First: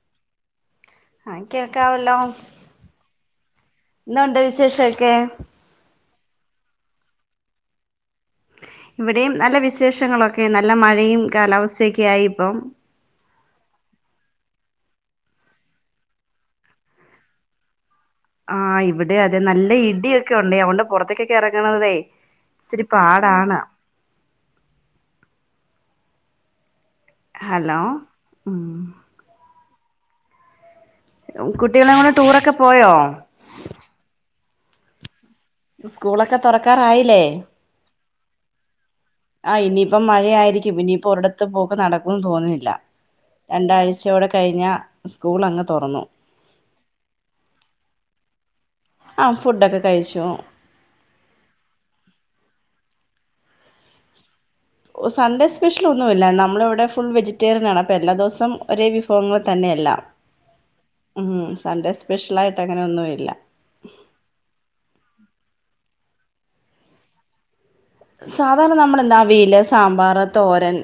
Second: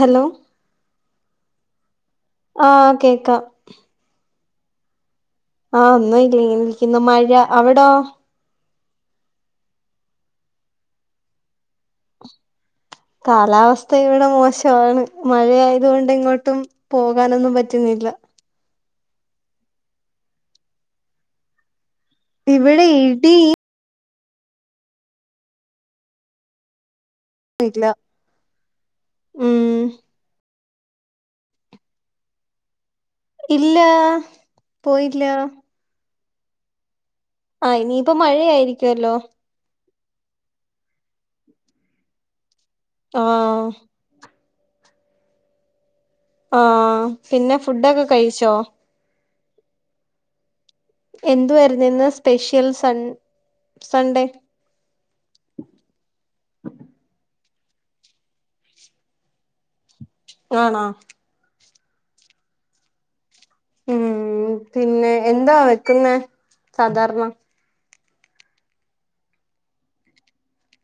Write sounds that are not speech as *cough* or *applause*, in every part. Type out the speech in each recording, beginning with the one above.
Hello ആ കേൾക്കാവല്ലോ ആഹ് കേക്കാം എന്തോണ്ട് വിശേഷക്കെ ആഹ ഒന്നും ഇല്ല ഇങ്ങനെ ഇരിക്ക്ന്ന് മഴ അവിടോ ഇവിടെയും നല്ല വിശേഷങ്ങളൊക്കെ നല്ല മഴയും കാലാവസ്ഥൊക്കെ ആയി ഇപ്പം കാലാവസ്ഥ ഇവിടെ മോശമാണ് മഴയായാതുകൊണ്ട് ഇങ്ങോട്ടും പോകാനൊന്നും പറ്റുന്നില്ല ആഹ് ഇവിടെ അതെ നല്ല ഇടിയൊക്കെ ഉണ്ടേ അതൊണ്ട് പൊറത്തേക്കൊക്കെ എറങ്ങണതേ ഇവിടെ ഇടി ഇച്ചിരിപാടാണ് ഹലോ ഇല്ല ഉം ഉം കുട്ടികളേം കൊണ്ട് ടൂറൊക്കെ പോയോ ഇല്ലാ പോയില്ലാ സ്കൂളൊക്കെ തൊറക്കാറായില്ലേ? ആഹ് ഇനിയിപ്പ മഴയായിരിക്കുവല്ലോ? ആഹ് ഇനിയിപ്പം മഴയായിരിക്കും ഇനിയിപ്പോ ഒരിടത്തും പോക്ക് നടക്കൂന്ന് തോന്നുന്നില്ലാ ആഹ് രണ്ടാഴ്ച്ചയൂടെ കഴിഞ്ഞാ സ്കൂൾ അങ്ങ് തൊറന്നു ആഹ് പിന്നെ ഫുഡൊക്കെ കഴിച്ചോ? ആഹ് ഫുഡൊക്കെ കഴിച്ചു എന്തുവായിരുന്നു ഇന്ന് special sun Sunday? Sunday special ഒന്നു ഇല്ലാ നമ്മളിവിടെ ഫുൾ വെജിറ്റേറിയനാണ് അപ്പൊ എല്ലാ ദിവസവും ഒരേ വിഫവങ്ങൾ തന്നെയെല്ലാം ആണോ? ഉം സൺഡേ സ്പെഷ്യലായിട്ട് അങ്ങനൊന്നുമില്ലാ ഉം പിന്നെ എന്താ വെക്കുന്നെ സാധാരണ സാധാരണ നമ്മളെന്താ അവിയല് സാമ്പാറ് തോരൻ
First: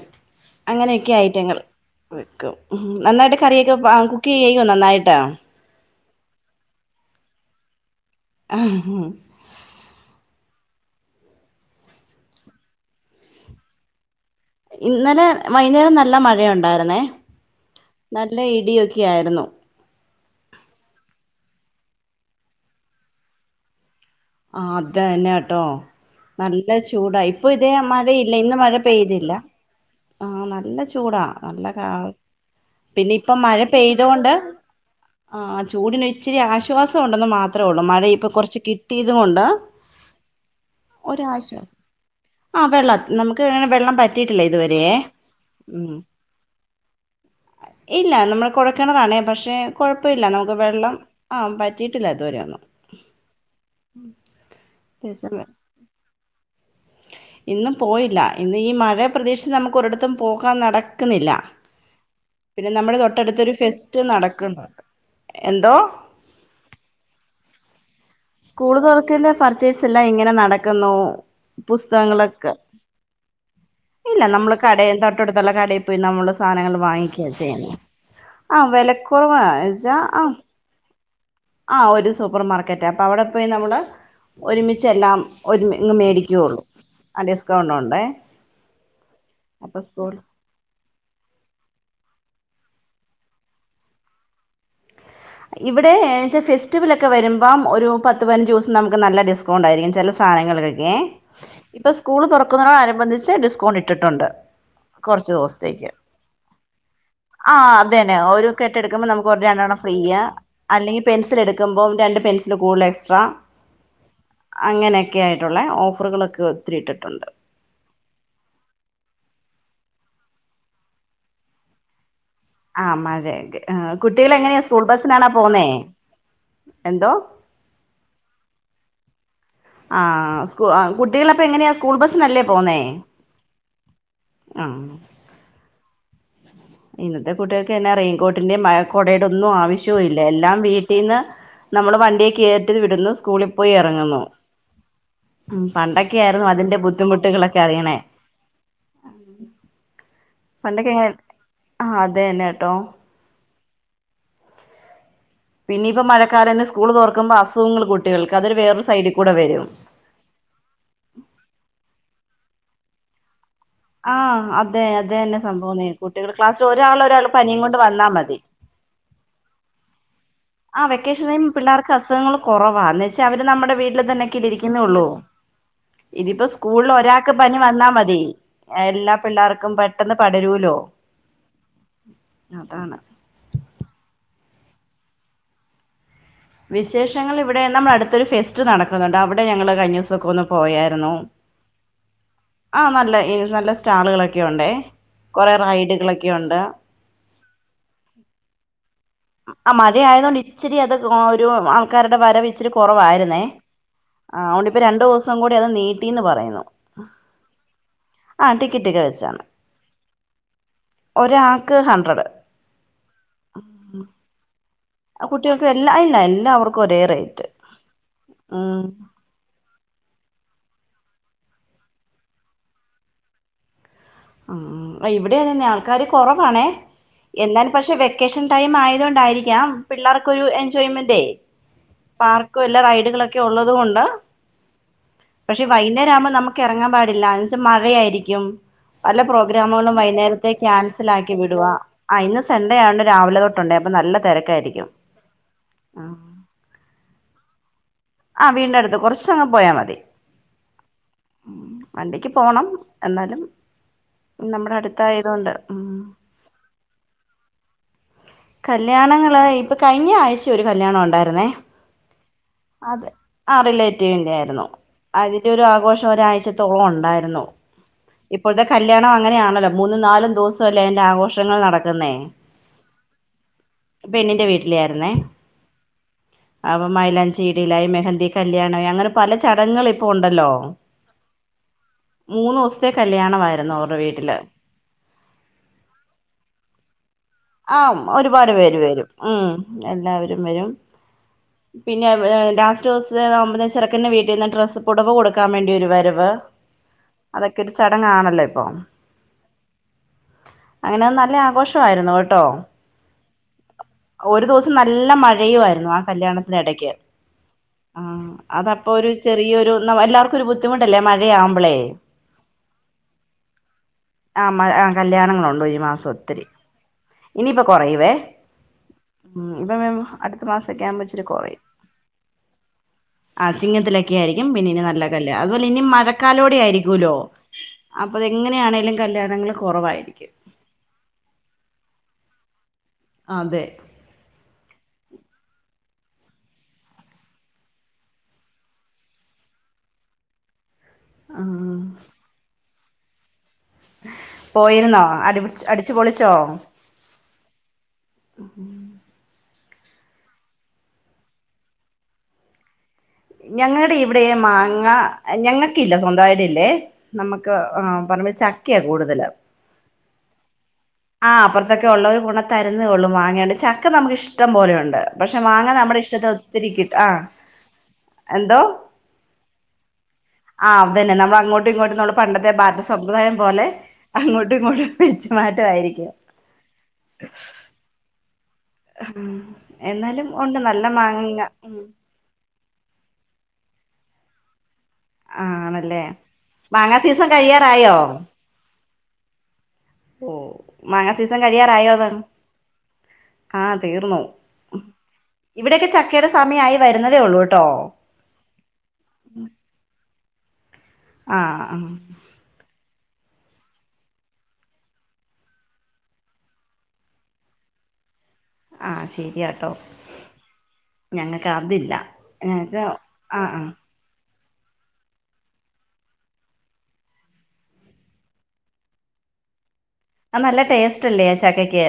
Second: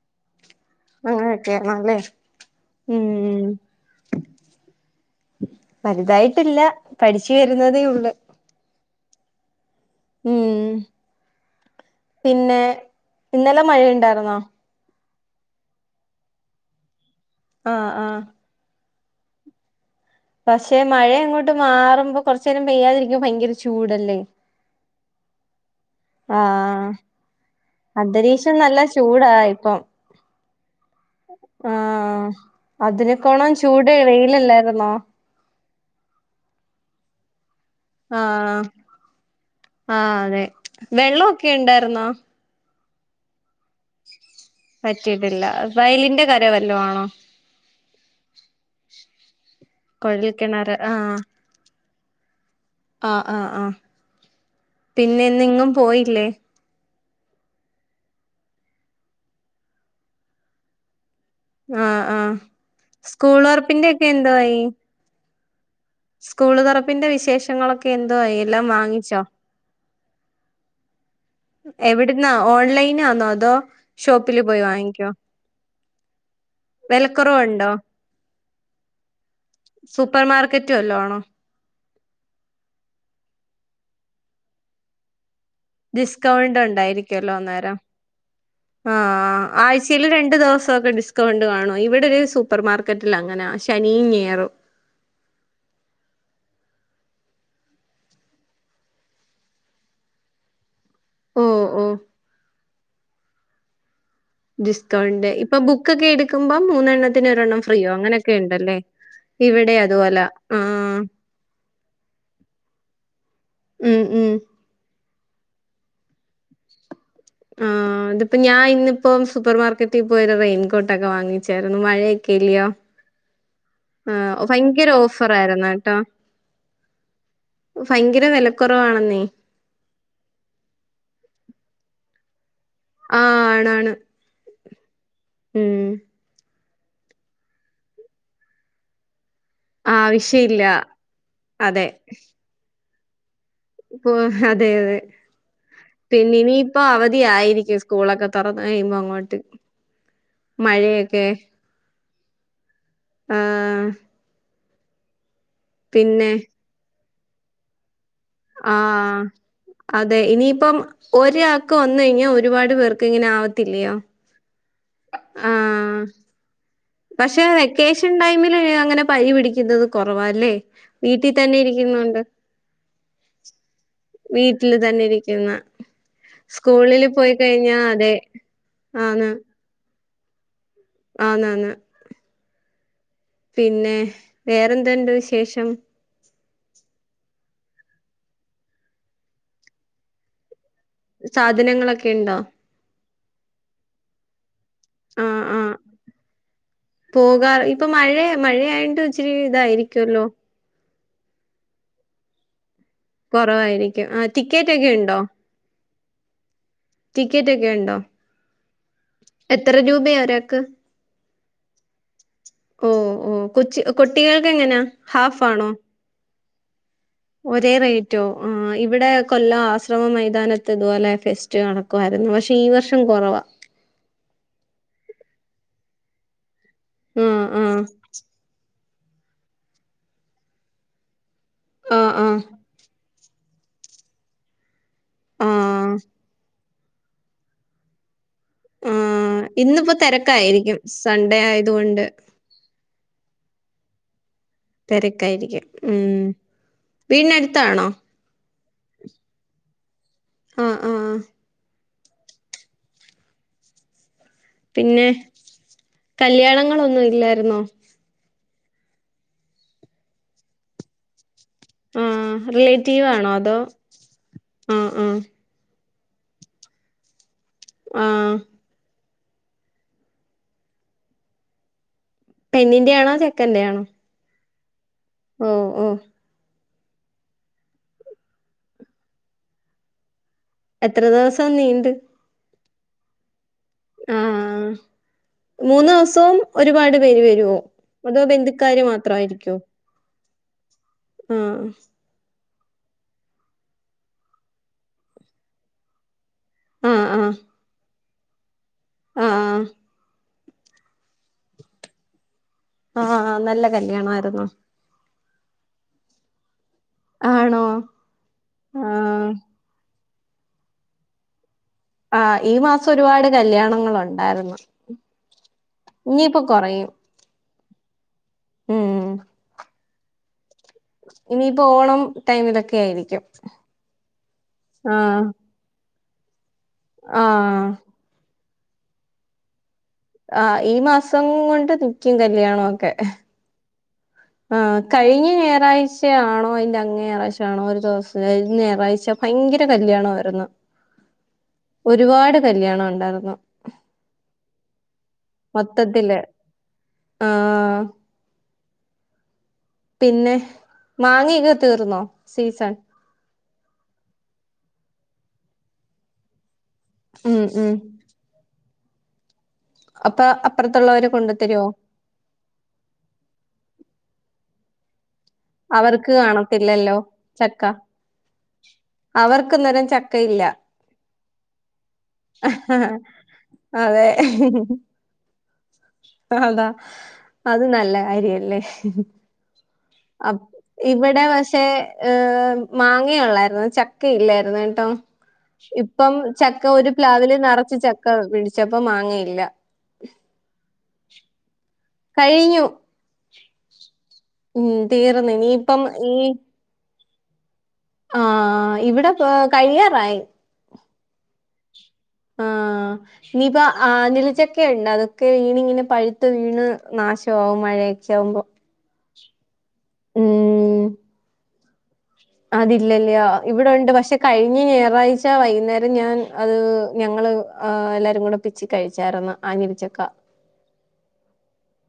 അങ്ങനെയൊക്കെയാ ഐറ്റങ്ങള് അങ്ങനെയൊക്കെയാണല്ലേ വെക്കും ഉം നന്നായിട്ട് കറിയൊക്കെ കുക്ക് ചെയ്യോ നന്നായിട്ട്? വലുതായിട്ടില്ലാ പഠിച്ച് വരുന്നതേ ഉള്ളു ഉം ഉം പിന്നെ ഇന്നലെ മഴയ്ണ്ടായിരുന്നോ? ഇന്നലെ വൈന്നേരം നല്ല മഴ ഒണ്ടായിരുന്നേ ആഹ് ആഹ് നല്ല ഇടിയൊക്കെ ആയിരുന്നു പക്ഷെ മഴയങ്ങോട്ട് മാറുമ്പോ കൊറച്ചേരം പെയ്യാതിരിക്കുമ്പോ ഭയങ്കര ചൂടല്ലേ? ആഹ് അതെ തന്നെട്ടോ നല്ല ആഹ് ചൂടാ ഇപ്പൊ ഇതേ മഴയില്ല അന്തരീക്ഷം ഇന്ന് മഴ നല്ല ചൂടാ പെയ്തില്ലാ ഇപ്പം ആഹ് നല്ല ചൂടാ നല്ല കാ ആഹ് പിന്നെ ഇപ്പൊ അതിനെക്കോണം മഴ ചൂട് പെയ്ത കൊണ്ട് വെയിലല്ലായിരുന്നോ ആഹ് ചൂടിനൊരിച്ചിരി ആശ്വാസം ഒണ്ടെന്ന് മാത് മാത്രേ ഒള്ളൂ മഴ ഇപ്പൊ ആഹ് കൊറച്ച് കിട്ടിയത് കൊണ്ട് ആഹ് അതെ വെള്ളമൊക്കെ ഒരാശ്വാസ *unintelligible* ആഹ് വെള്ളം നമുക്കങ്ങനെ വെള്ളം പറ്റിട്ടില്ലേ ഇതുവരെയെ പറ്റിയിട്ടില്ല ഉം വയലിന്റെ കര വല്ലോ ആണോ ഇല്ലാ നമ്മള് കൊഴക്കെണറാണെ പക്ഷെ കൊഴപ്പ കുഴൽ ഇല്ല നമുക്ക് കിണറ് വെള്ളം ആഹ് വറ്റ് പറ്റിയിട്ടില്ലാ ഇതുവരെയൊന്നും. ആഹ് ആഹ് ആഹ് പിന്നെ അത്യാവശ്യം ഇന്നെങ്ങും പോയില്ലേ? ഇന്ന് പോയില്ലാ ഇന്ന് ഈ മഴയെ പ്രതീക്ഷിച്ച് നമുക്ക് ഒരിടത്തും പോകാൻ നടക്കുന്നില്ലാ ആഹ് ആഹ് പിന്നെ നമ്മടെ സ്കൂൾ തൊട്ടടുത്തൊരു തൊറപ്പിന്റെ ഫെസ്റ്റ് ഒക്കെ എന്തുവായി? നടക്കുന്നൊണ്ട് എന്തോ? സ്കൂള് തൊറപ്പിന്റെ വിശേഷങ്ങളൊക്ക് എന്തോ ആയി സ്കൂള് തൊറക്കലിൻ്റെ പർച്ചേഴ്സ് എല്ലാ ഇങ്ങനെ നടക്കുന്നു എവിടുന്നാ പുസ്തകങ്ങളക്കെ ഓൺലൈനാന്നോ അതോ ഇല്ലാ ഷോപ്പില് നമ്മള് പോയി കടേന്ന് വാങ്ങിക്കോ? തൊട്ടടുത്തുള്ള കടെ പോയ് നമ്മളെ സാനങ്ങള് വാങ്ങിക്കാ വെലക്കൊറവുണ്ടോ? ചെയ്യ്‌ന്നെ ആഹ് വെലക്കൊറവാ സൂപ്പർ മാർക്കറ്റു വല്ലോ ആണോ? ആഹ് ഒരു സൂപ്പർ മാർക്കറ്റാ അപ്പ അവടെ പോയ് നമ്മള് ഒരുമിച്ചെല്ലാം ഒര്മി ഇങ്ങ് മേടിക്കേ ഡിസ്കൗണ്ട് ഒള്ളൂ ആഹ് ഡിസ്കൗണ്ട് ഒണ്ടേ ആഹ് ആഹ് ആഴ്ച്ചേല് രണ്ടു ദിവസൊക്കെ ഡിസ് കൗണ്ട് കാണോ ഇവിടെ ഒരു സൂപ്പർ മാർക്കറ്റിലങ്ങനാ ശനിയും ഞായറും ഇവിടെ ഏച്ചാ ഫെസ്റ്റിവൽ ഒക്കെ വരുമ്പം ഒരു പത്ത് പയ്നഞ്ചൂസം നമ്മക്ക് നല്ല ഡിസ്കൗണ്ട് ആയിരിക്കും ചെല സ് സാനങ്ങൾക്കൊക്കെയെ ഓഹ് ഇപ്പൊ ഓഹ് സ്കൂള് തൊറക്കുന്ന അനുബന്ധിച്ച് ഡിസ്കൗണ്ട് ഇട്ടിട്ടുണ്ട് ഡിസ്കൗണ്ട് ഇപ്പൊ കൊർച്ചൂസ്ത്തേക്ക് ബുക്കൊക്കെ എടുക്കുമ്പം മൂന്നെണ്ണത്തിന് ഒരെണ്ണം ആഹ് ഫ്രീയോ അതെന്നെ അങ്ങനെയൊക്കെ ഒരു ഉണ്ടല്ലേ? കെട്ടെടുക്കുമ്പോ നമുക്ക് ഒര് ഇവിടെ രണ്ടെണ്ണം ഫ്രി അതുപോല. ഇയ്യാ ആഹ്. അല്ലെങ്കി പെൻസിൽ എടുക്കുമ്പം രണ്ട് പെൻസില് കൂടല് എക്സ്ട്രാ ഉം ഉം. അങ്ങനെയെക്കെയായ്ട്ടുള്ളെ ഓഫറുകളൊക്ക ഒത്തിരി ഇട്ടിട്ടുണ്ട് ആഹ് ഇതിപ്പോ ഞാൻ ഇന്നിപ്പോം സൂപ്പർ മാർക്കറ്റിൽ പോയ് ഒരു റെയിൻകോട്ടൊക്കെ വാങ്ങിച്ചായിരുന്നു മഴയ് ആഹ് മഴയെക്കെ ആഹ് കുട്ടികൾ എങ്ങനെയാ സ്കൂൾ ഭയങ്കര ബസ്സിനാണൊ പോന്നേ ഓഫറായിരുന്നു എന്തോ ഒ ഫയങ്കര വെലക്കൊറവാണെന്നേ ആഹ് സ്കൂ ആഹ് കുട്ടികളപ്പെങ്ങനെയാ സ്കൂൾ ബസ്സിനല്ലേ പോന്നേ ആഹ് ആണാണ് ആഹ് ഉം ഇന്നത്തെ കുട്ടിയേൾക്ക് ന്നെ റെയിൻകോട്ടിൻ്റെം മഴ കൊടേടൊന്നു ആവിശ് ഷൂ ഇല്ലെ എല്ലാം ആവശ്യമില്ല. വീട്ടിന്ന് നമ്മള് വണ്ടിയെ കേറ്റിൽ വിടുന്നു സ്കൂളിൽ പോയി പൊ ഇറങ്ങുന്നു അതെ അതെ ഉം പണ്ടൊക്കെ പിന്നെ ആയിരുന്നു അതിന്റെ ഇനീപ്പൊ ബുദ്ധിമുട്ടുകളൊക്കെ അവധിയായിരിക്കും അറിയണേ സ്കൂളൊക്കെ തൊറന്ന കെയ്യുമ്പൊ അങ്ങോട്ട് മഴയൊക്കെ അഹതെന്നെട്ടോ ആഹ് പിന്നിപ്പൊ പിന്നെ മഴക്കാലന്നെ സ്കൂള് തൊറക്കുമ്പോ അസുഖങ്ങള് കുട്ടികൾക്ക് അതൊരു വേറൊരു ആഹ് സൈഡിക്കൂടെ വരും അതെ ഇനിയിപ്പം ഒരാക്ക് വന്നെയ്ഞ്ഞ ഒരുപാട് പേർക്ക് ഇങ്ങനെ ആവത്തില്ലയോ ആഹ് അതെ അതെന്നെ സംഭവം ന്നെ ആഹ് കുട്ടികൾ ക്ലാസ്സില് ഒരാളൊരാൾ പക്ഷെ പനിയും കൊണ്ട് വന്നാ വെക്കേഷൻ മതി ടൈമില് അങ്ങനെ പനി പിടിക്കുന്നത് കൊറവാല്ലേ ആഹ് വെക്കേഷൻ വീട്ടി ടൈം തന്നെ പിള്ളാർക്ക് ഇരിക്കുന്നോണ്ട് അസുഖങ്ങള് കൊറവാ ന്ന് വെച്ചാ അവര് നമ്മുടെ വീട്ടില് തന്നെ ക്കില്ലെ വീട്ടില് ഇരിക്കുന്നെ തന്നെ ഉള്ളൂ ഇരിക്കുന്ന ഇതിപ്പോ സ്കൂളില് പോയി ഒരാക്ക് പനി കഴിഞ്ഞാ വന്നാ അതെ മതി എല്ലാ ആന്ന് പിള്ളേർക്കും പെട്ട് ട്ടെന്ന് പടരൂലോ ആന്നാന്ന് അതാണ് പിന്നെ വേറെന്ത്ണ്ട് വിശേഷം വിശേഷങ്ങള് ഇവിടെ നമ്മ അടുത്തൊരു ഫെസ്റ്റ് നടക്കുന്നുണ്ട് അവിടെ ഞങ്ങള് കയ്ഞ്ഞൂസ കൂൾന്ന് പോയായിരുന്നു സാധനങ്ങളൊക്കെ ഇണ്ടോ ആഹ് നല്ല ഇനി നല്ല സ്റ്റാളുകളൊക്കെ ഉണ്ടേ ആഹ് കൊറേ ആഹ് റൈഡുകളൊക്കെയുണ്ട് പോകാ ഇപ്പൊ മഴെ മഴയായിണ്ട് അ അ മഴയായതോണ്ട് ഇച്ചിരി അത് കോ-ഒരു ആൾക്കാരുടെ വരവ് ഇച്ചിരി കൊറവായി ഇന്നെ കൊറവായിരിക്കും ആഹ് അഓണ്ട് ടിക്കറ്റ് ഇപ്പ ഒക്കെ ഇണ്ടോ രണ്ടൂസം കൂടി അത് നീട്ടീന്ന് പറയുന്നു ടിക്കറ്റ് ഒക്കെ ഇണ്ടോ ആഹ് ടിക്കറ്റൊക്കെ വച്ചാണ് എത്ര രൂപയാ ഒരാക്ക്? ഒരാക്ക് ഹൺഡ്രഡ് ഓഹ് ഓഹ് കൊച്ച് കൊട്ടികൾക്ക് എങ്ങന ഹാഫ് കുട്ടികൾക്ക് ആണോ എല്ലാ ഇല്ല എല്ലാവർക്കും ഒരേ റേറ്റ് ഒരേ റേറ്റോ ആഹ് ഉം. ഇവിടെ കൊല്ല ആശ്രമ മൈതാനത്ത് ഇതുവോലെ ഫെസ്റ്റ് നടക്കുവായിരുന്നു പക്ഷെ ഈ വർഷം കൊറവ ആഹ് അഹ് ഇവിടെയതന്നെ ആൾക്കാർ കുറവാണേ ആഹ് എന്നാലും ആഹ് പക്ഷെ വെക്കേഷൻ ടൈം ആയതൊണ്ടായിരിക്കാം പിള്ളേർക്കൊ ഒരു എൻജോയ്മെന്റേ ആഹ് ആഹ് പാർക്കും എല്ലാ റൈഡുകളൊക്കെ ഉള്ളത് കൊണ്ട് പക്ഷെ ആഹ് വൈന്നേരം ആകുമ്പോ നമുക്ക് ഇറങ്ങാൻ പാടില്ല എന്ന വെച്ചൽ മഴയായിരിക്കും പല ആഹ് ഇന്നിപ്പോ പ്രോഗ്രാമുകളും വൈകുന്നേരത്തെ തെരക്കായിരിക്കും. ക്യാൻസൽ ആക്കി സൺഡേ വിടവാ ആയതുകൊണ്ട് അയ്ന് സൺഡേ ആയണ്ട്‌ രാവിലെ തൊട്ടുണ്ട് അപ്പ നല്ല തിരക്കായിരിക്കും. തിരക്കായിരിക്കും ഉ വീടിനടുത്താണോ ആഹ് വീട്ടിന്റെ അടുത്ത് കുറച്ചങ്ങട് പോയാ മതി ആഹ് ആഹ് വണ്ടിക്ക് പോണം എന്നാലും നമ്മുടെ പിന്നെ അടുത്തായത് കൊണ്ട് ഉ കല്യാണങ്ങളൊന്നും ഇല്ലായിരുന്നോ കല്യാണങ്ങള് ഇപ്പോ കഴിഞ്ഞആഴ്ച ഒരു കല്യാണം ഉണ്ടായിരുന്നേ ആഹ് അതെ റിലേറ്റീവാണോ ആ അതോ റിലേറ്റീവിന്റെ ആയിരുന്നു ആഹ് ആഹ് അ യ്ന്റൊരു ആഘോഷം ഒരാഴ്ചത്തോളം ഉണ്ടായിരുന്നു ആഹ് ഇപ്പോഴത്തെ കല്ല്യാ ണം അങ്ങനെയാണല്ലോ മൂന്നും നാലും ദിവസം അല്ലേ അയ്ന്റെ ആഘോഷങ്ങൾ നടക്കുന്നേ പെണ്ണിന്റെയാണോ? ചെക്കന്റെയാണോ? പെണ്ണിന്റെ വീട്ടിലേ ആയിരുന്നേ ഉം ഉം അപ്പം മൈലാഞ്ചിടിലായി മെഹന്തി കല്യാണമായി അങ്ങനെ പല ചടങ്ങൾ ഇപ്പോ ഉണ്ടല്ലോ എത്ര ദിവസം നീണ്ട് മൂന്നൂസ്ത്തെ കല്യാണമായിരുന്നു അവർ ആഹ് മൂന്ന്സവും ഒരുപാട് പേര് വരും ആഹ് ഒരുപാട് പേര് വരും ഉം എല്ലാവരും വരും ഉം അഹ് പിന്നെ ലാസ്റ്റ് ദിവസത്തെ ആകുമ്പ ചെറുക്കന്റെ വീട്ടിന്ന് ഡ്രസ്സ് പുടവ് കൊടുക്കാൻ വേണ്ടി ഒരു വരവ് ആഹ് ആഹ് അതൊക്കെ ഒരു ചടങ്ങാണല്ലോ ഇപ്പൊ ആഹ് അങ്ങനെ നല്ല ആഘോഷമായിരുന്നു കേട്ടോ ആഹ് നല്ല ഒരു കല്യാണമായിരുന്നു ദിവസം നല്ല മഴയുമായിരുന്നു ആ കല്യാണത്തിനിടയ്ക്ക് ക്ക് ആണോ ആഹ് അതപ്പോ ഒരു ആഹ് ചെറിയരു എല്ലാർക്കും ഒരു ബുദ്ധി മുട്ടല്ലേ മഴയാകുമ്പോളേ ആഹ് ഈ മാസം ഒരുപാട് ആ കല്യാണങ്ങളുണ്ടായിരുന്നു മ ആ ഇനിയിപ്പൊ കുറയും ഇനിയിപ്പൊ കൊറയുവേ ഇപ്പൊ അടുത്ത മാസൊക്കെ ആവുമ്പോ ഇച്ചിരി കുറയും ഇനിയിപ്പോ ഓണം ടൈമിലൊക്കെ ആയിരിക്കും ആ ചിങ്ങത്തിലൊക്കെ ആയിരിക്കും പിന്നെനി നല്ല ആഹ് കല് അതുപോലെ ഇനി മഴക്കാലോടെ ആയിരിക്കൂല്ലോ ആഹ് അപ്പൊതെങ്ങനെയാണേങ്കലും കല്യാണങ്ങൾ കുറവായിരിക്കും. ആഹ് ഈ മാസം കൊണ്ട് നിക്കും കല്യാണൊക്കെ അതെ ആഹ് കഴിഞ്ഞ ഞായാറാഴ്ചയാണോ അതിന്റെ അങ്ങ ഞായാഴ്ചയാണോ ഒരു ദിവസം ഞായറാഴ്ച ഭയങ്കര കല്യാണവായിരുന്നു ഉം ഒരുപാട് കല്യാണം ഉണ്ടായിരുന്നു പോയിരുന്നോ അ അടിച്ചു മൊത്തത്തില് പൊളിച്ചോ ആഹ് ഉം പിന്നെ മാങ്ങൊക്കെ തീർന്നോ സീസൺ ഞങ്ങളുടെ ഇവിടെ മാങ്ങ ഞങ്ങക്കില്ല സ്വന്തമായിട്ടില്ലേ ഉം നമുക്ക് ഉം ആ പറമ്പി ചക്കയാ കൂടുതല് അപ്പൊ അപ്പുറത്തുള്ളവർ ആഹ് അപ്പറത്തൊക്കെ ഉള്ളൊരു കൊണ്ട്തരുന്നള്ളും മാങ്ങിയണ്ട് ചക്ക നമുക്ക് ഇഷ്ടം പോലെയുണ്ട് പക്ഷെ മാങ്ങ നമ്മുടെ അവർക്ക് ഇഷ്ടത്തെ ഒത്തിരിക്കിട്ട് കാണത്തില്ലല്ലോ ആ ചക്ക എന്തോ അവർക്കിന്നേരം ചക്കയില്ല ആഹ് അതന്നെ നമ്മൾ അങ്ങോട്ടും ഇങ്ങോട്ടും നമ്മള് പണ്ടത്തെ ബാർട്ടർസമ്പ്രദായം പോലെ അതെ അങ്ങോട്ടും ഇങ്ങോട്ടും വെച്ചു മാറ്റാ അതാ അത് നല്ല കാര്യല്ലേ. ഉം എന്നാലും അപ് ഉണ്ട് നല്ല ഇവിടെ മാങ്ങങ്ങ പക്ഷെ ഉം ഏഹ് മാങ്ങഉള്ളായിരുന്നു ചക്കയില്ലായിരുന്നുട്ടോ. ആണല്ലേ ഇപ്പം ചക്ക ഒരു മാങ്ങാ സീസൺ പ്ലാവില് നിറച്ച് കഴിയാറായോ ചക്ക പിടിച്ചപ്പ മാങ്ങയില്ല. ഓഹ് മാങ്ങ സീസം കഴിയാറായോന്ന് കഴിഞ്ഞു ആഹ് തീർന്നോ ഉം തീർന്ന് ഇനിയിപ്പം ഇവിടെൊക്കെ ചക്കയുടെ സമയം ആയി. വരുന്നതേ ഉള്ളൂ കേട്ടോ. ആഹ് ഇവിടെ കഴിയാറായി. ആഹ് ആഹ് ആഹ് ഇനീപ്പോ ആനിലിച്ചൊക്കെ ഉണ്ട് അതൊക്കെ വീണിങ്ങനെ പഴുത്ത് വീണ് നാശമാവും മഴയൊക്കെ. ച്ചാമ്പോ. ആഹ് ശരിയാട്ടോ ഞങ്ങൾക്ക് അതില്ല അത് ഞങ്ങക്ക് ല്ല്യല്ലോ ആ ആ ഇവിടെ ഉണ്ട് പക്ഷെ. കഴിഞ്ഞ ഞായറാഴ്ച വൈകുന്നേരം ഞാൻ അത് ഞങ്ങള് എല്ലാരും കൂടെ പിച്ച് കഴിച്ചായിർന്ന. ആഞ്ഞിലച്ചക്ക. ആഹ് നല്ല ടേസ്റ്റ്ല്ലേ ആഹ് ചക്കക്ക്.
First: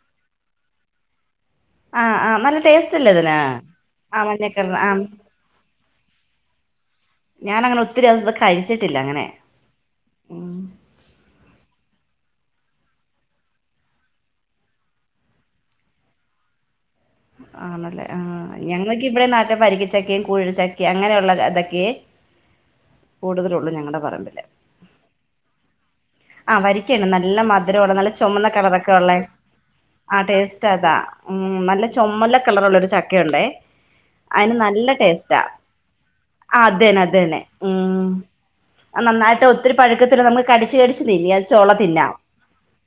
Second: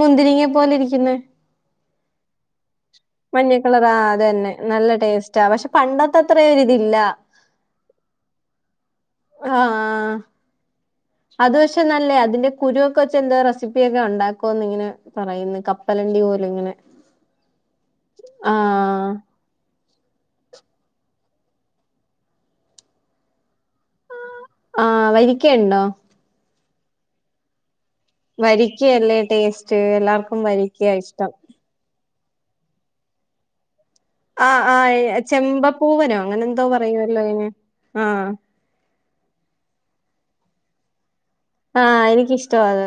മുന്തിരിങ്ങെ പോലെ ഇരിക്കുന്ന. ആഹ് നല്ല ടേസ്റ്റ്ല്ല അതിന്. മഞ്ഞ കളറ ആഹ് ആ അത് തന്നെ മഞ്ഞക്കളർ ആ നല്ല ടേസ്റ്റാ പക്ഷെ പണ്ടത്തെ അത്ര ഒരിതില്ല. ഞാൻ അങ്ങനെ ഒത്തിരി അതൊന്നും കഴിച്ചിട്ടില്ല അങ്ങനെ. ആഹ് അത് പക്ഷെ നല്ലയ അതിന്റെ കുരുവൊക്കെച്ച് എന്തോ റെസിപ്പിയൊക്കെ ഉണ്ടാക്കോന്ന് ഇങ്ങനെ. പറയുന്നു കപ്പലണ്ടി പോലും ഇങ്ങനെ. ആണല്ലേ ആഹ് ഞങ്ങൾക്ക് ഇവിടെ നാട്ടം പരിക്കച്ചക്കയും കൂഴ ചക്കയും. അങ്ങനെയുള്ള ഇതൊക്കെയ കൂടുതലള്ളൂ ഞങ്ങടെ പറമ്പിലേ. ആഹ് വരിക്കയ്ണ്ടോ? ആഹ് വരികഉണ്ട് നല്ല മധുരമ നല്ല. ചെമന്ന കളറൊക്കെ ഉള്ള വരിക്കയല്ലേ ടേസ്റ്റ് ആഹ് എല്ലാർക്കും ടേസ്റ്റ് വരിക്കയാ അതാ. ഇഷ്ടം ഉം നല്ല ചുമല്ല കളർള്ളരു ചക്കയുണ്ടേ. അതിന് ആഹ് നല്ല ടേസ്റ്റ ആഹ് ചെമ്പപ്പൂവനോ അങ്ങനെ എന്തോ അതന്നെ പറയുവല്ലോ അതന്നെ അയിന് ഉം ആഹ് ആഹ് നന്നായിട്ട ഒത്തിരി പഴക്കത്തില്ല നമുക്ക് കടിച്ച് കടിച്ച് തിന്ന ആഹ് എനിക്കിഷ്ടം അത്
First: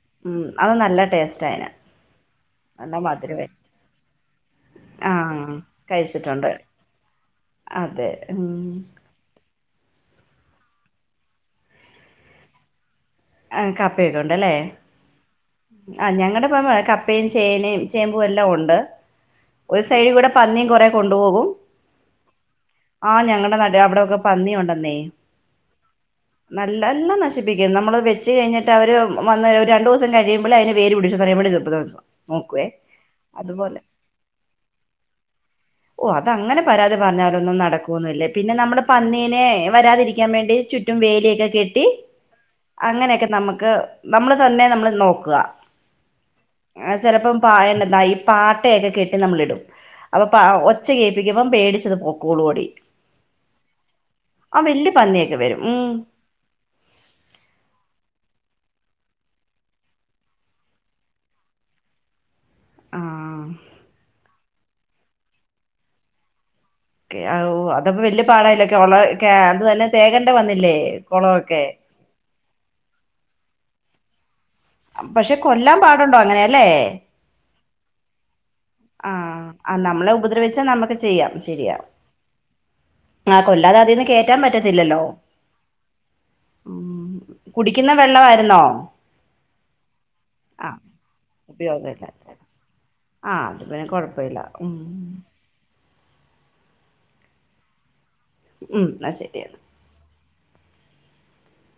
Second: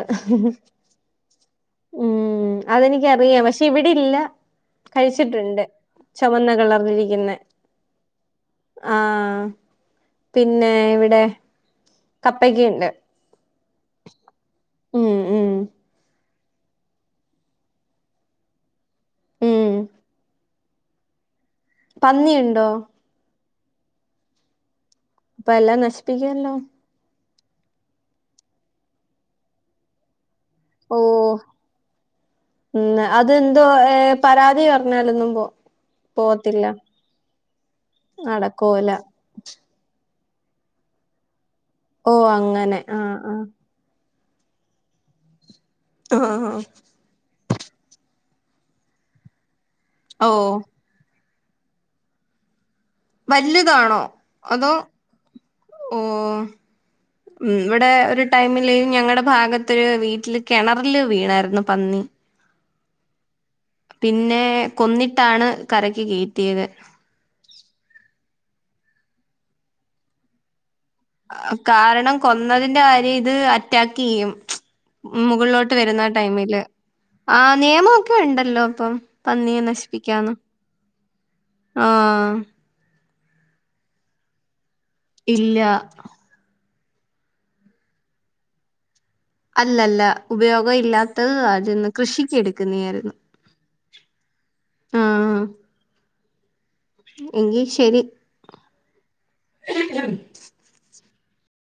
അത് നല്ല ടേസ്റ്റ് അയിന് ഉം നല്ല അതെനിക്കറിയ മധുരവേ പക്ഷ ഇവിടില്ല ആഹ് കഴിച്ചിട്ടുണ്ട് ചുവന്ന കഴിച്ചിട്ടുണ്ട് കളർന്നിരിക്കുന്നെ. അതെ ഉം പിന്നെ ഇവിടെ കപ്പക്കണ്ട്. ആഹ് കപ്പയൊക്കെ ഉണ്ടല്ലേ ഉം ഉം ആഹ് ഞങ്ങളുടെപ്പ പ്പയും ചേനയും ചേമ്പും എല്ലാം ഉണ്ട് ഉം ഒരു സൈഡിൽ കൂടെ പന്നിയും കൊറ കൊണ്ടുപോകും. പന്നിയുണ്ടോ? ആഹ് ഞങ്ങടെ നട അവിടെൊക്കെ പന്നിയുണ്ടെന്നേ. അപ്പ എല്ലാം നശിപ്പിക്കാല്ലോ. നല്ല എല്ലാം നശിപ്പിക്കും നമ്മള് വെച്ച് കഴിഞ്ഞിട്ട് അവര് വന്ന് ഒര് രണ്ട ദസ. സം കഴിയുമ്പോ അതിനെ വേര് ഓ പിടിച്ചു പറയുമ്പോഴർ വ നോക്കേ ഉം അതെന്തോ അതുപോലെ. ഏഹ് പരാതി പറഞ്ഞാലൊന്നും പോ ഓഹ് അതങ്ങനെ പോവത്തില്ല പരാതി പറഞ്ഞാലൊന്നും നടക്കല്ലേ പിന്നെ നമ്മള് നടക്കൂല പന്നി ഇങ്ങനെ വരാതിരിക്കാൻ വേണ്ടി ചുറ്റും വേലിയോക്കെ കെട്ടി. ഓഹ് അങ്ങനെ. ആഹ് അങ്ങനെയൊക്കെ ആഹ് നമുക്ക് നമ്മൾ തന്നെ നമ്മൾ നോക്കുക. *unintelligible* ചെലപ്പോം പായല് *unintelligible* ഈ പാട്ടയൊക്കെ കെട്ടി നമ്മളിടും അപ്പൊ ഓ പാ *unintelligible* ചെയ്യിപ്പിക്കുമ്പം പേടിച്ചത് പൊക്കൂളുവെടി വല്ല്യതാണോ അതോ പന്നിയൊക്കെ വരും ഉം ഓഹ് ഉം ഇവിടെ ഒരു ടൈമില് ഞങ്ങടെ ഭാഗത്ത് വീട്ട്ല് കെണറില് വീണായിരുന്നു പന്നി ആഹ് പിന്നേ കൊന്നിട്ടാണ് കരക്ക് കേറ്റിയത് കെ അൗ അതപ്പം വല്ല്യ പാടായില്ലേക്കെള കെ അതുവല്ല തേകണ്ട വന്നില്ലേ കൊളവൊക്കെ കാരണം കൊന്നതിന്റെ കാര്യം ഇത് അറ്റാക്കെയ്യും പക്ഷെ മുകളിലോട്ട് കൊല്ലാൻ വരുന്ന പാടുണ്ടോ ടൈമില് അങ്ങനെയല്ലേ ആ നിയമൊ ഒക്കെ ഉണ്ടല്ലോ ഇപ്പം ആഹ് പന്നിയെ ആ നമ്മളെ നശിപ്പിക്കാന്ന് ഉപദ്രവിച്ചാ നമ്മക്ക് ചെയ്യാം ശെരിയാ ആഹ് ആഹ് കൊല്ലാതെ അതിന്ന് കേറ്റാൻ പറ്റത്തില്ലല്ലോ ഇല്ല ഉം കുടിക്കുന്ന വെള്ളവായിരുന്നോ അല്ല അല്ല ഉപയോഗം ഇല്ലാത്തത് അത്ന്ന് കൃഷിക്ക് എടുക്ക്ന്നയാര്ന്ന് ആഹ് അത് പിന്നെ കൊഴപ്പ ഇല്ല ഉം ആഹ് എങ്കി ശെരി ഉം എന്ന ശെരിയെന്ന